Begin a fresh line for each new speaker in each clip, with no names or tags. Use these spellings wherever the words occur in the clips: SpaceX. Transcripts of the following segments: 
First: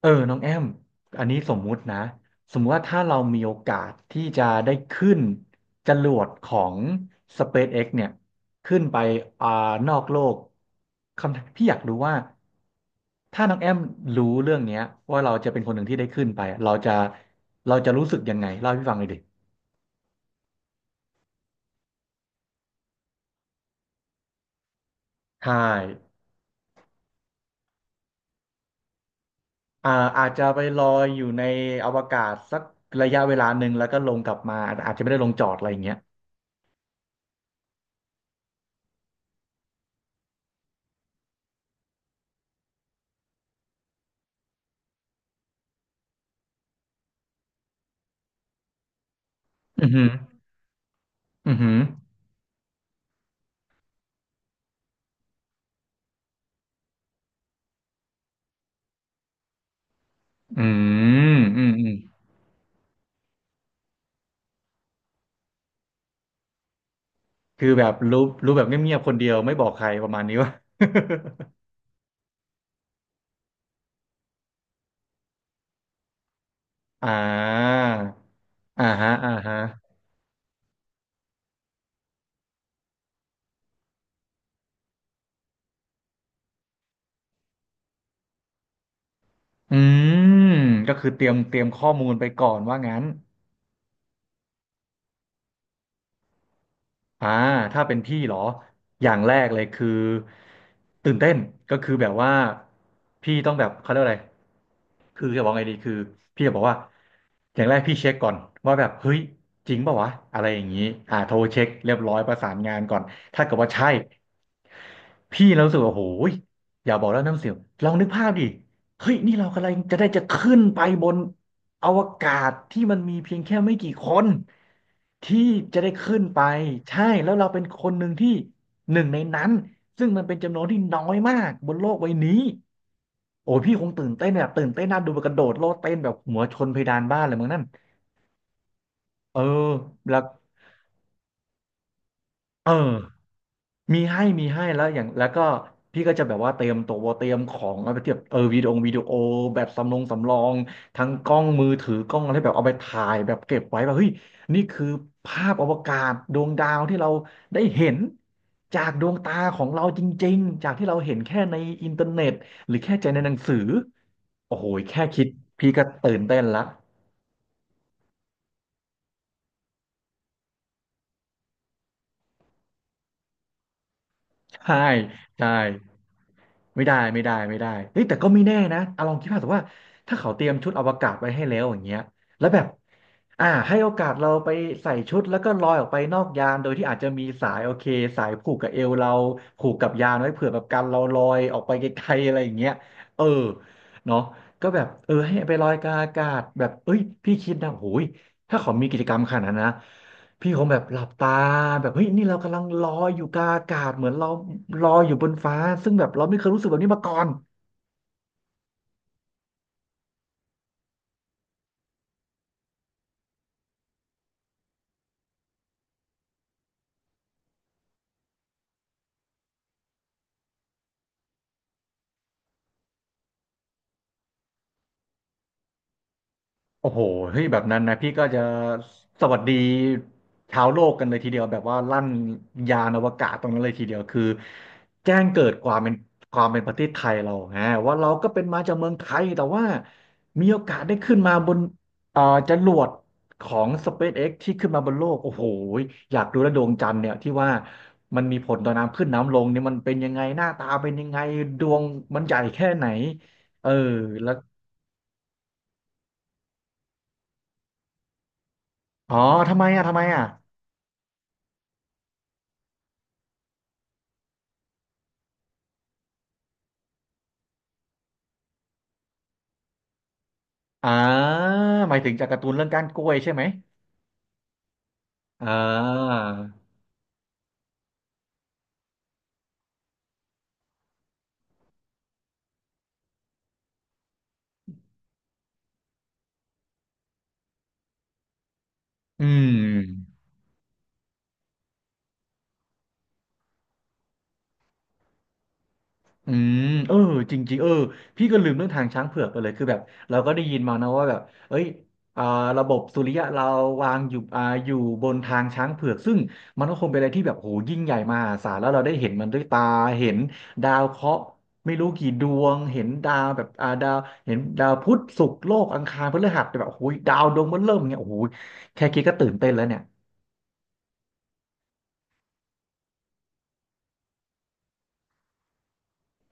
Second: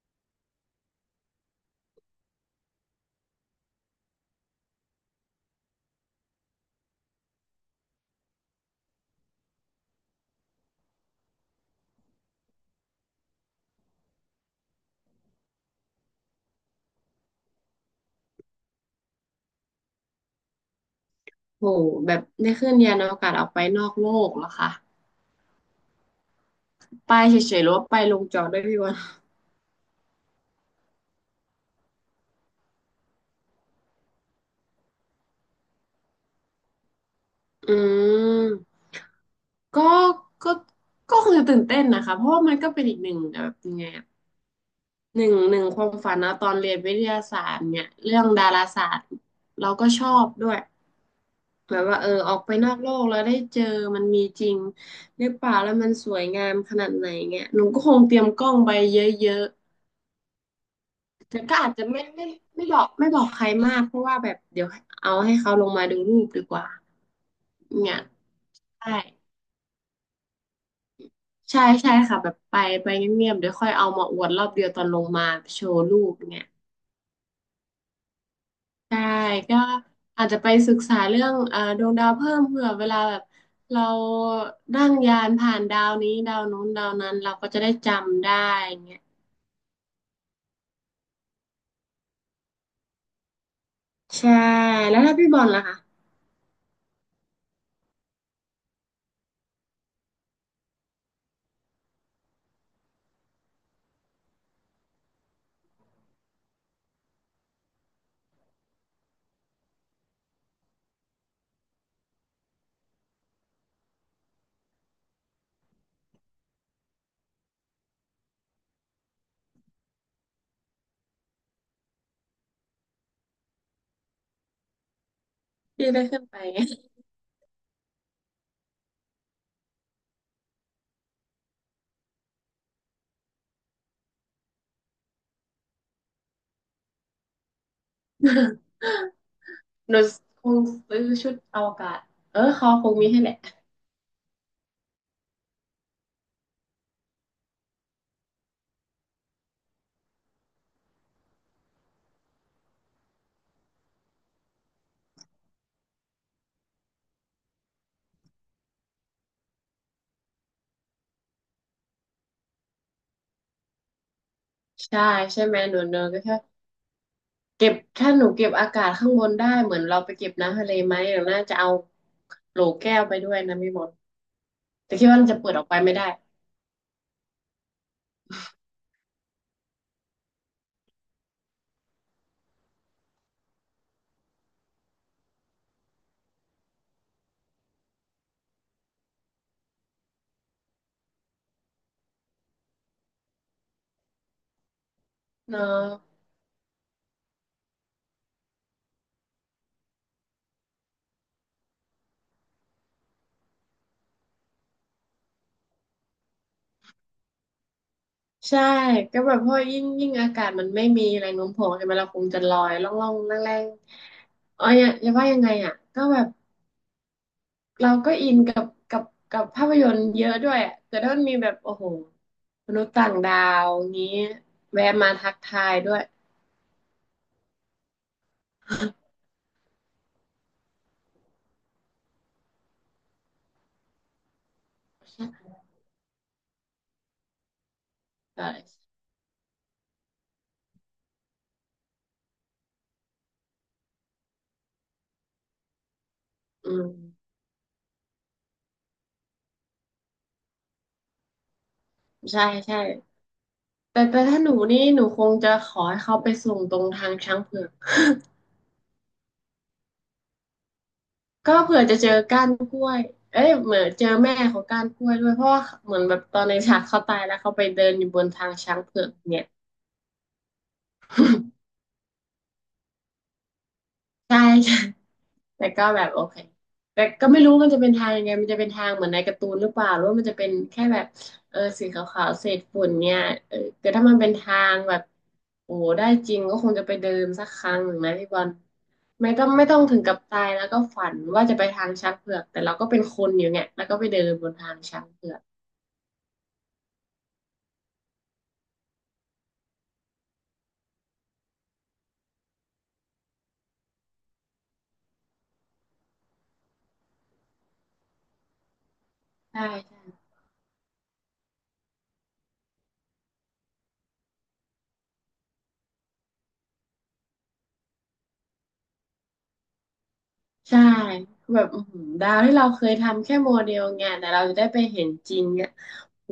เออน้องแอมอันนี้สมมุตินะสมมุติว่าถ้าเรามีโอกาสที่จะได้ขึ้นจรวดของ SpaceX เนี่ยขึ้นไปอ่านอกโลกคำพี่อยากรู้ว่าถ้าน้องแอมรู้เรื่องเนี้ยว่าเราจะเป็นคนหนึ่งที่ได้ขึ้นไปเราจะรู้สึกยังไงเล่าให้พี่ฟังเลยดิ
โหแบบได้ขึ้นยานอวกาศออกไปนอกโลกเหรอคะ
ใช่
ไปเฉยๆหรือว่าไปลงจอดด้วยพี่วัน
อ่าอาจจะไปลอยอยู่ในอวกาศสักระยะเวลาหนึ่งแล้วก็ลงกลับมาอาจจะไม่ได้ลงจอดอะไรอย่างเงี้ย
อืมก็ก็ก็คงจะตื่นเต้นนะคะเพราะว่ามันก็เป็นอีกหนึ่งแบบยังไงอะหนึ่งความฝันนะตอนเรียนวิทยาศาสตร์เนี่ยเรื่องดาราศาสตร์เรา
อื
ก็
อ
ช
หือ
อบด้วย
อือหื
แบ
อ
บว่าเออออกไปนอกโลกแล้วได้เจอมันมีจริงหรือเปล่าแล้วมันสวยงามขนาดไหนเงี้ยหนูก็คงเตรียมกล้องไปเยอะ
อืม
แต่ก็
อื
อา
ม
จจะไม่ไม่บอกใครมากเพราะว่าแบบเดี๋ยวเอาให้เขาลงมาดูรูปดีกว่า
คือแบบ
เนี่ย
รู้แบบ
ใช่
เงียบๆคนเดียวไม่บอกใครประมาณนี้วะ
ใช่ใช่ค่ะแบบไปเงียบๆเดี๋ยวค่อยเอามาอวดรอบเดียวตอนลงมาโชว์รูปเนี่ย
อ่าอ่า
ใช่
ฮะอ่าฮะ
ก็อาจจะไปศึกษาเรื่องดวงดาวเพิ่มเผื่อเวลาแบบเรานั่งยานผ่านดาวนี้ดาวนู้นดาวนั้นเราก็จะได้จำได้เงี้ย
อืมก็คือเตรียมข้อมูลไปก่อนว่างั้น
ใช่แล้วถ้าพี่บอลล่ะคะ
อ่าถ้าเป็นพี่เหรออย่างแรกเลยคือตื่นเต้นก็คือแบบว่าพี่ต้องแบบเขาเรียกว่าอะไรคือจะบอกไงดีคือพี่จะบอกว่าอย่างแรกพี่เช็คก่อนว่าแบบเฮ้ยจริงเปล่าวะอะไรอย่างนี้โทรเช็คเรียบร้อยประสานงานก่อนถ้าเกิดว่าใช่ พี่เรารู้สึกว่าโอ้ยอย่าบอกแล้วน้ำเสียงลองนึกภาพดิเฮ้ยนี่เรากำลังจะได้จะขึ้นไปบนอวกาศที่มันมีเพียงแค่ไม่กี่คนที่จะ
พี่
ได้
ได้
ขึ้
ขึ้
น
นไป
ไป
ไหม
ใช่แล้วเราเป็นคนหนึ่งที่หนึ่งในนั้นซึ่งมันเป็นจำนวนที่น้อยมากบนโลกใบนี้โอ้ยพี่คงตื่นเต้นแบบตื่นเต้นน่าดูแบบกระโดดโลดเต้นแบบหัวชนเพดานบ้านเลยมั้งนั่นเออ
หนู
แล้ว
คงซื้อชุดอวกาศเออ
เอ
เขาค
อ
งมีให้แหละ
มีให้แล้วอย่างแล้วก็พี่ก็จะแบบว่าเตรียมตัวเตรียมของเอาไปเทียบเออวิดีโอแบบสำรองทั้งกล้องมือถือกล้องอะไรแบบเอาไปถ่ายแบบเก็บไว้แบบเฮ้ยนี่คือภาพอวกาศดวงดาวที่เราได้เห็นจากดวงตาของเราจริงๆจากที่เราเห็นแค่ในอินเทอร์เน็ตหรือแค่ใจในหนังสือโอ้โหแค่
ใช่
คิด
ใช่ไหม
พี่
หนู
ก็
เนอ
ตื่
ก็
น
แค่
เต้นละ
เก็บถ้าหนูเก็บอากาศข้างบนได้เหมือนเราไปเก็บน้ำทะเลไหมหนูน่าจะเอาโหลแก้วไปด้วยนะพี่มด
ใช่
แต่คิดว่ามันจะ
ใช่
เปิดออกไปไม่ได้
ไม่ได้เฮ้ยแต่ก็ไม่แน่นะเอาลองคิดภาพแต่ว่าถ้าเขาเตรียมชุดอวกาศไว้ให้แล้วอย่างเงี้ยแล้วแบบให้โอกาสเราไปใส่ชุดแล้วก็ลอยออกไปนอกยานโดยที่อาจจะมีสายโอเคสายผูกกับเอวเราผูกกับยานไว้เผื่อแบบกันเราลอยออกไปไกลๆอะไรอย่างเงี้ยเออเนาะก็แบบเออให้ไป
เน
ล
อะ
อยกลางอากาศแบบเอ้ยพี่คิดนะโอ้ยถ้าเขามีกิจกรรมขนาดนั้นนะ พี่คงแบบหลับตาแบบเฮ้ยนี่เรากำลังลอยอยู่กลางอากาศเหมือนเราลอยอยู่บนฟ้าซึ่งแบบเราไม่เคยรู้สึกแบบนี้มาก่อน
ใช่ก็แบบเพราะยิ่งอากาศมันไม่มีแรงโน้มถ่วงใช่ไหมเราคงจะลอยล่องล่องแรงแรงๆเอ๋ออย่าว่ายังไงอ่ะก็แบบ เราก็อินกับภาพยนตร์เยอะด้วยอะแต่ถ้ามันมีแบบโอ้โหมนุษย์ต่างดาวงี้แวะมาทักทายด้วย
โอ้โหเฮ้ยแบบนั้นนะพี่ก็จะสวัสดีชาวโลกกันเลยทีเดียวแบบว่าลั่นยานอวกาศตรงนั้นเลยทีเดียวคือแจ้งเกิดความเป็นความเป็นประเทศไทยเราฮะว่าเราก็เป็
เอ
นมาจากเมือง
อ
ไทยแต่ว่ามีโอกาสได้ขึ้นมาบนเอ่อจรวดของ SpaceX ที่ขึ้นมาบนโลกโอ้โหอยากดูแลวดว
อื
งจั
ม
นทร์เนี่ยที่ว่ามันมีผลต่อน้ำขึ้นน้ำลงเนี่ยมันเป็นยังไงหน้าตาเป็นยังไงดวงมันใหญ่
ใช่
แค่
ใช่
ไหนเออ
แต่
แล้ว
ถ้าหนูนี่หนูคงจะขอให้เขาไปส่งตรงทางช้างเผือก
อ๋อทำไมอ่ะทำไมอ่ะ
ก็เผื่อจะเจอก้านกล้วยเอ้ยเหมือนเจอแม่ของก้านกล้วยด้วยเพราะว่าเหมือนแบบตอนในฉากเขาตายแล้วเขาไปเดินอยู่บนทางช้างเผือกเนี่ย
อ่าหมายถึงจากการ์ตูนเรื่องก้านกล้วยใช่ไหม
ใช่ใช่
อ่
แต่ก็แบบ
า
โอเค แต่ก็ไม่รู้มันจะเป็นทางยังไง มันจะเป็นทางเหมือนในการ์ตูนหรือเปล่าหรือว่ามันจะเป็นแค่แบบเออสีขาวๆเศษฝุ่นเนี่ยเออแต่ถ้ามันเป็นทางแบบโอ้โหได้จริงก็คงจะไปเดินสักครั้งหนึ่งนะพี่บอล
อื
ไม่ต้องถึงกั
ม
บตายแล้วก็ฝันว่าจะไปทางช้างเผือกแต่เราก็เป็นคนอยู่เนี่ยแล้วก็ไปเดินบนทางช้างเผือก
อืมเออจริงๆเออพี่ก็ลืมเรื่องทางช้างเผือกไปเลยคือแบบเราก็ได้ยินมานะว่าแบบเอ้ยอ่าระบบสุริยะเราวางอยู่อยู่บนทางช้างเผือกซึ่งมันก็คงเป็นอะไรที่แบบโหยิ่งใหญ่มหาศาลแล้วเราได้เห็นมันด้วยตา
ใช่ใช่
เห็นดาวเคราะห์ไม่รู้กี่ดวงเห็นดาวแบบดาวเห็นดาวพุธศุกร์โลกอังคารพฤหัสแต่แบบโอ้ยดาวดวงมันเริ่มอย่างเงี้ยโอ้ยแค่คิดก็ตื่นเต้นแล้วเนี่ย
ใช่แบบอื้อหือดาวที่เราเคยทำแค่โมเดลไงแต่เราจะได้ไปเห็นจริงอ่ะโห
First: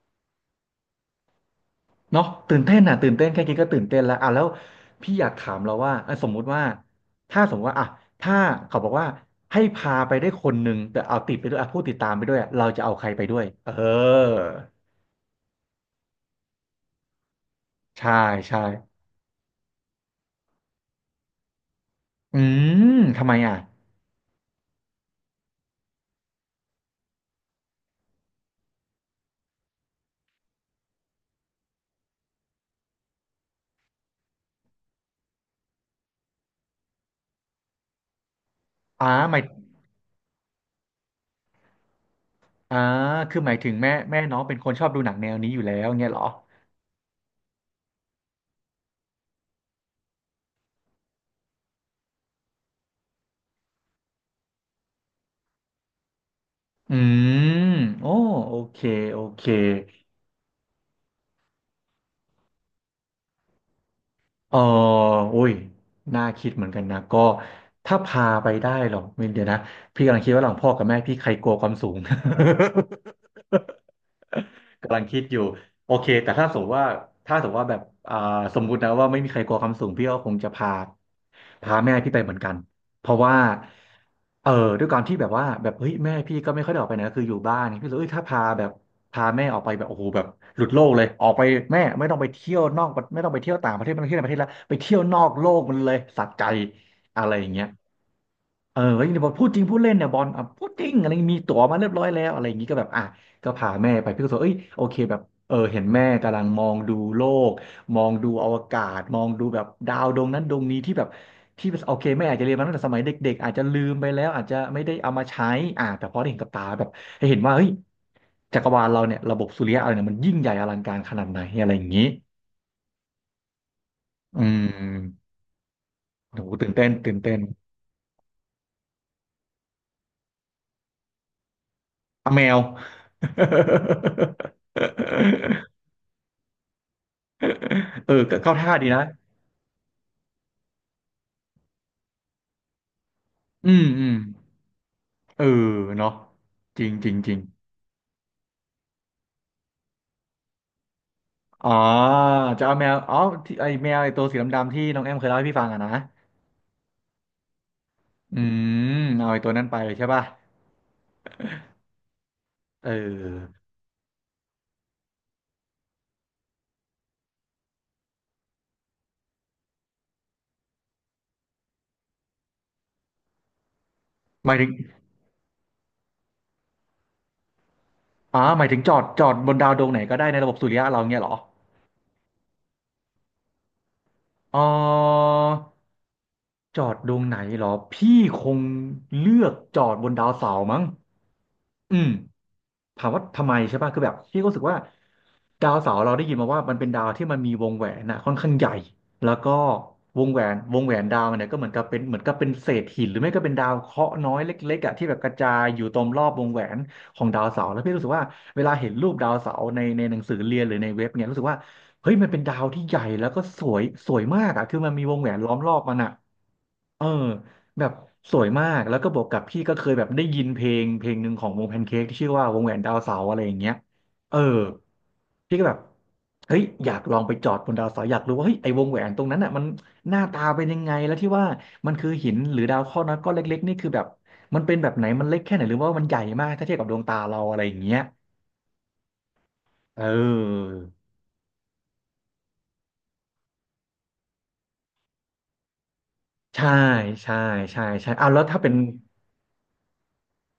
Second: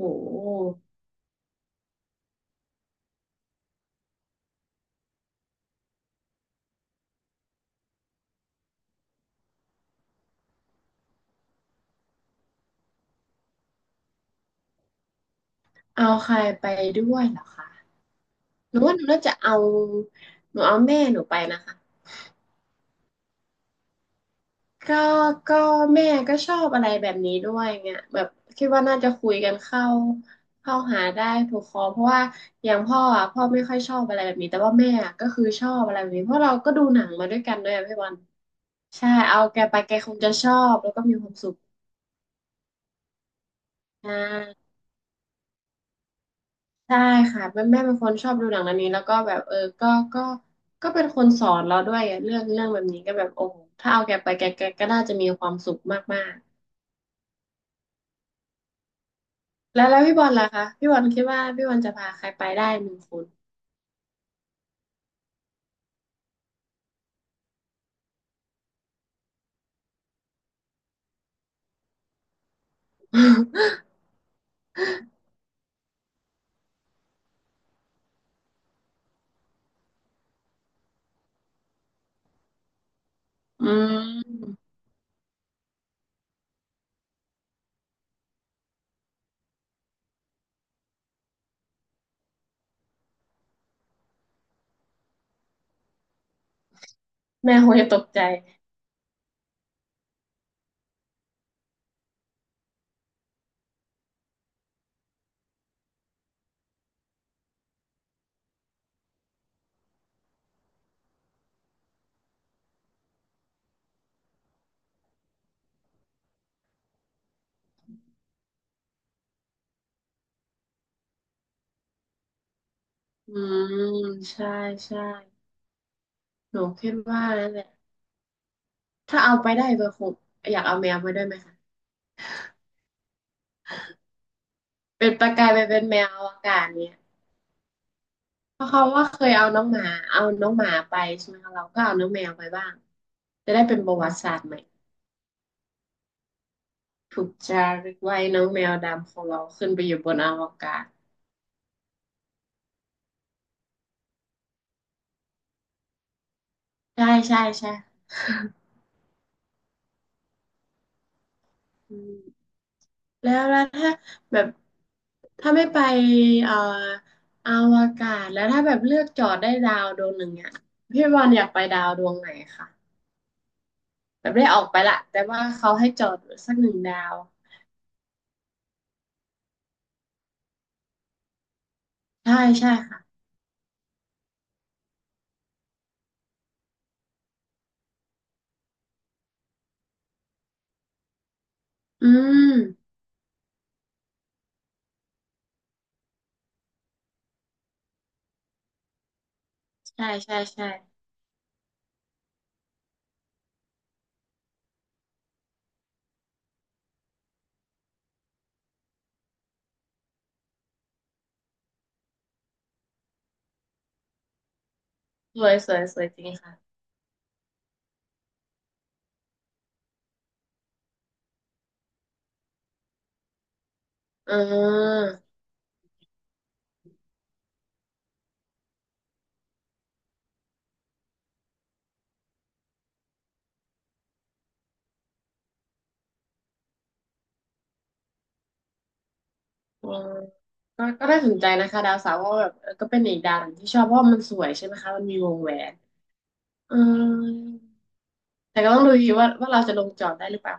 เนาะตื่นเต้นอ่ะตื่นเต้นแค่คิดก็ตื่นเต้นแล้วอ่ะแล้วพี่อยากถามเราว่าอ่ะสมมุติว่าถ้าสมมติว่าอ่ะถ้าเขาบอกว่าให้พาไปได้คนหนึ่งแต่เอาติดไปด้วยอ่ะผู้ติดตามไปด้วยอะเราจะเอาใครไปด้วยเออ
เอาใครไปด้วยเหรอคะ
ใช่ใช่
หนูว่าหนูน่าจะเอาหนูเอาแม่หนูไปนะคะ
อืมทำไมอ่ะ
ก็ก็แม่ก็ชอบอะไรแบบนี้ด้วยเงี้ยแบบคิดว่าน่าจะคุยกันเข้าหาได้ถูกคอเพราะว่าอย่างพ่ออ่ะพ่อไม่ค่อยชอบอะไรแบบนี้แต่ว่าแม่อะก็คือชอบอะไรแบบนี้เพราะเราก็ดูหนังมาด้วยกันด้วยอะพี่บอล
อ่า
ใช่
หมา
เอา
ย
แกไปแกคงจะชอบแล้วก็มีความสุข
อ่าคือหมายถึงแม่
ใช่
แม่น้องเป็นคนชอบดูหนังแนวนี้อยู่แล้วเงี้ยเหรอ
ใช่ค่ะแม่เป็นคนชอบดูหนังเรื่องนี้แล้วก็แบบเออก็ก็เป็นคนสอนเราด้วยอะเรื่องแบบนี้ก็แบบโอ้โหถ้าเอาแกไปแกแกก็น่าจะมีความสุขมาก
อืมโอ้โอเคโอเค
ๆแล้วแล้วพี่บอลล่ะคะพี่บอลคิดว่าพี่บอลจะพาใครไปได้หนึ่งคน
เอออุ้ย น่าคิดเหมือนกันนะ ก็ถ้าพาไปได้หรอไม่เดี๋ยวนะพี่กำลังคิดว่าหลังพ่อกับแม่พี่ใครกลัวความสูง กำลังคิดอยู่โอเคแต่ถ้าสมมติว่าถ้าสมมติว่าแบบอ่าสมมุตินะว่าไม่มีใครกลัวความสูงพี่ก็คงจะพาแม่พี่ไปเหมือนกันเพราะว่า
อื
เออ
ม
ด้วยการที่แบบว่าแบบเฮ้ยแม่พี่ก็ไม่ค่อยได้ออกไปไหนก็คืออยู่บ้านพี่เลยเอ้ยถ้าพาแบบพาแม่ออกไปแบบโอ้โหแบบหลุดโลกเลยออกไปแม่ไม่ต้องไปเที่ยวนอกประไม่ต้องไปเที่ยวต่างประเทศไม่ต้องไปเที่ยวในประเทศแล้วไปเที่ยวนอกโลกมันเลยสะใจอะไรอย่าง
แม่
เงี้ย
คงจะตกใจ
เออก็ยังบอกพูดจริงพูดเล่นเนี่ยบอลอ่ะพูดจริงอะไรอย่างงี้มีตั๋วมาเรียบร้อยแล้วอะไรอย่างงี้ก็แบบอ่ะก็พาแม่ไปพี่ก็บอกเอ้ยโอเคแบบเออเห็นแม่กำลังมองดูโลกมองดูอวกาศมองดูแบบดาวดวงนั้นดวงนี้ที่แบบที่โอเคแม่อาจจะเรียนมาตั้งแต่สมัยเด็กๆอาจจะลืมไปแล้วอาจจะไม่ได้เอามาใช้อ่ะแต่พอได้เห็นกับตาแบบให้เห็นว่าเฮ้ยจักรวาลเราเนี่ยระบบสุริยะเราเนี่ยมันยิ่งใหญ่อลังการขนาดไหนอะไรอย่างงี้
อืม
อื
ใช่
ม
ใช่
โห
หนู
ตื่นเต้
คิ
น
ด
ตื่น
ว่า
เต้น
นั่นแหละถ้าเอาไปได้เบอร์คงอยากเอาแมวมาด้วยไหมคะ
อ่ะแมว
เป็นประกายไป เป็นแมวอวกาศเนี่ย
เออก็เข้า
เพราะ
ท่า
เขา
ดีนะ
ว่าเคยเอาน้องหมาเอาน้องหมาไปใช่ไหมคะเราก็เอาน้องแมวไปบ้างจะได้
อื
เป็น
ม
ประ
อื
วั
ม
ติศาสตร์ใหม่
เออเนาะจริงจริง
ถู
จ
ก
ริง
จารึกไว้น้องแมวดำของเราขึ้นไปอยู่บนอวกาศ
อ๋อจะเอาแมวอ๋อที่ไอแมวไอตัวสีดำๆที่น้องแอมเคยเล่าให้พี่ฟังอะนะ
ใช่ใช่ใช่
อืมเอาไอตัวนั้นไปใช่ป่ะ
อืม
เ
แล้ว
ออ
แล้วถ้าแบบถ้าไม่ไปเอ่ออวกาศแล้วถ้าแบบเลือกจอดได้ดาวดวงหนึ่งอ่ะพี่บอลอยากไปดาวดวงไหนคะแบบได้
หมาย
ออ
ถึ
ก
ง
ไปละแต่ว่าเขาให้จอดสักหนึ่งดาว
อ๋อหมายถึงจอดบนดาวดวงไหนก็ได้ในระบบสุริยะเราเงี้ยเหรอ
ใช่ใช่ค่ะ
อ๋อจอดดวงไหนเหรอ พี่คงเลือกจอดบนดาวเสาร์มั้งอื
อื
ม
ม
ถามว่าทำไมใช่ป่ะคือแบบพี่ก็รู้สึกว่าดาวเสาร์เราได้ยินมาว่ามันเป็นดาวที่มันมีวงแหวนนะค่อนข้างใหญ่แล้วก็
ใช่ใช่ใช่
วงแหวนดาวมันเนี่ยก็เหมือนกับเป็นเหมือนกับเป็นเศษหินหรือไม่ก็เป็นดาวเคราะห์น้อยเล็กๆอ่ะที่แบบกระจายอยู่ตรงรอบวงแหวนของดาวเสาร์แล้วพี่รู้สึกว่าเวลาเห็นรูปดาวเสาร์ในหนังสือเรียนหรือในเว็บเนี่ยรู้สึกว่าเฮ้ยมันเป็นดาวที่ใหญ่แล้วก็สวยสวยมากอ่ะคือมันมีวงแหว
ส
น
ว
ล้อ
ย
ม
ส
รอ
ว
บ
ย
มั
ส
น
วย
อ่ะ
จริงค่ะ
เออแบบสวยมากแล้วก็บวกกับพี่ก็เคยแบบได้ยินเพลงเพลงหนึ่งของวงแพนเค้กที่ชื่อว่าวงแหวนดาวเสาร์อะไรอย่างเงี้ย
อ่
เออ
า
พี่ก็แบบเฮ้ยอยากลองไปจอดบนดาวเสาร์อยากรู้ว่าเฮ้ยไอ้วงแหวนตรงนั้นอ่ะมันหน้าตาเป็นยังไงแล้วที่ว่ามันคือหินหรือดาวเคราะห์น้อยก้อนเล็กๆนี่คือแบบมันเป็นแบบไหนมันเล็กแค่ไหนหรือว่ามันใหญ่มากถ้าเทียบกับดวงตาเราอะไรอย่างเงี้ย
อื
เ
ม
ออ
ก็ก็น่าสนใจนะคะดาวเสาร์ก็แบบเออก็เป็นอีกดาวหนึ่งที่ชอบเพราะว่ามันสวยใช่ไหมคะมันมีวงแหวน
ใช่
อืม
ใช่ใช่ใช่เอาแล้วถ้า
แต่
เป็
ก็
น
ต้องดูดีว่าเราจะลงจอดได้หรือเปล่า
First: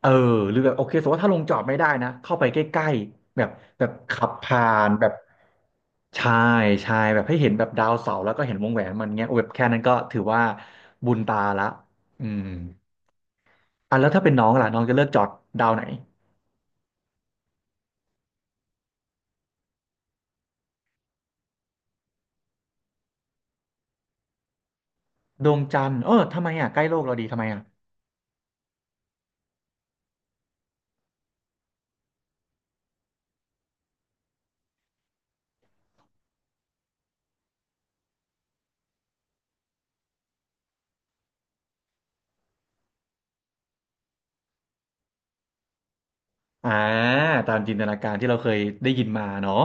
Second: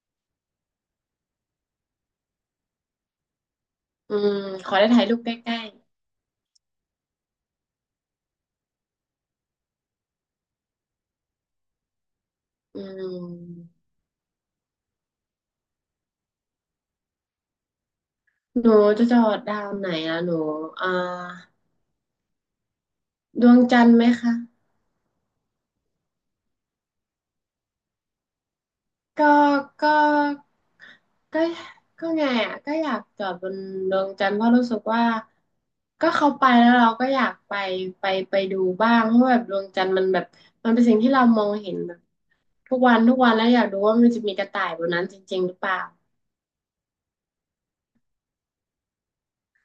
เออหรือแบบโอเคสมมติว่าถ้าลงจอดไม่ได้นะเข้าไปใกล้ๆแบบ
อื
ขับ
ม
ผ่า
ขอได้
น
ถ่า
แบ
ย
บ
รูปใกล้
ชาชายแบบให้เห็นแบบดาวเสาร์แล้วก็เห็นวงแหวนมันเงี้ยโอ้แบบแค่นั้นก็ถือว่าบุญตาละอืม
ๆอืม
อ่ะแล้วถ้าเป็นน้องล่ะน้องจะเลือกจอดดาวไหน
หนูจะจอดดาวไหนอะหนูอ่าดวงจันทร์ไหมคะ
ดวงจันทร์เออทำไมอ่ะใกล้โลกเราดีทำไมอ่ะ
ก็ก็ก็ก็ไงอ่ะก็อยากจอดบนดวงจันทร์เพราะรู้สึกว่าก็เขาไปแล้วเราก็อยากไปไปดูบ้างเพราะแบบดวงจันทร์มันแบบมันเป็นสิ่งที่เรามองเห็นแบบทุกวันทุกวันแล้วอยากดูว่ามันจะมีกระต่ายบนนั้นจริงๆหรือเปล่า
อ่าตามจินตนาการที่เราเคยได้ยินมาเนาะ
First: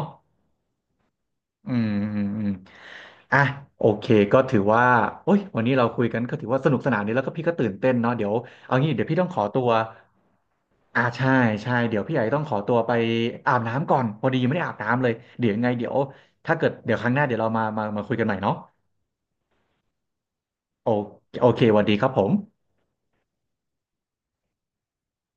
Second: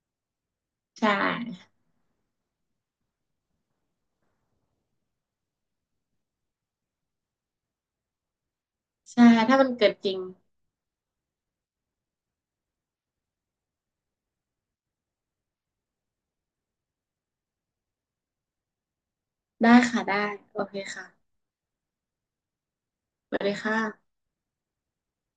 ใช่
อืมอืมอืมอ่ะโอเคก็ถือว่าโอ้ยวันนี้เราคุยกันก็ถือว่าสนุกสนานดีแล้วก็พี่ก็ตื่นเต้นเนาะเดี๋ยวเอางี้เดี๋ยวพี่
ใช่
ต้องขอ
ถ้า
ตั
มั
ว
นเกิดจริง
อ่าใช่ใช่เดี๋ยวพี่ใหญ่ต้องขอตัวไปอาบน้ำก่อนพอดียังไม่ได้อาบน้ำเลยเดี๋ยวยังไงเดี๋ยวถ้าเกิดเดี๋ยวครั้งหน้าเดี๋ยวเรามาคุยกันใหม่เนาะ
ได้ค่ะได้โอเค
โอ
ค่ะ
โอเคสวัสดีครับผม
สวัสดีค่ะ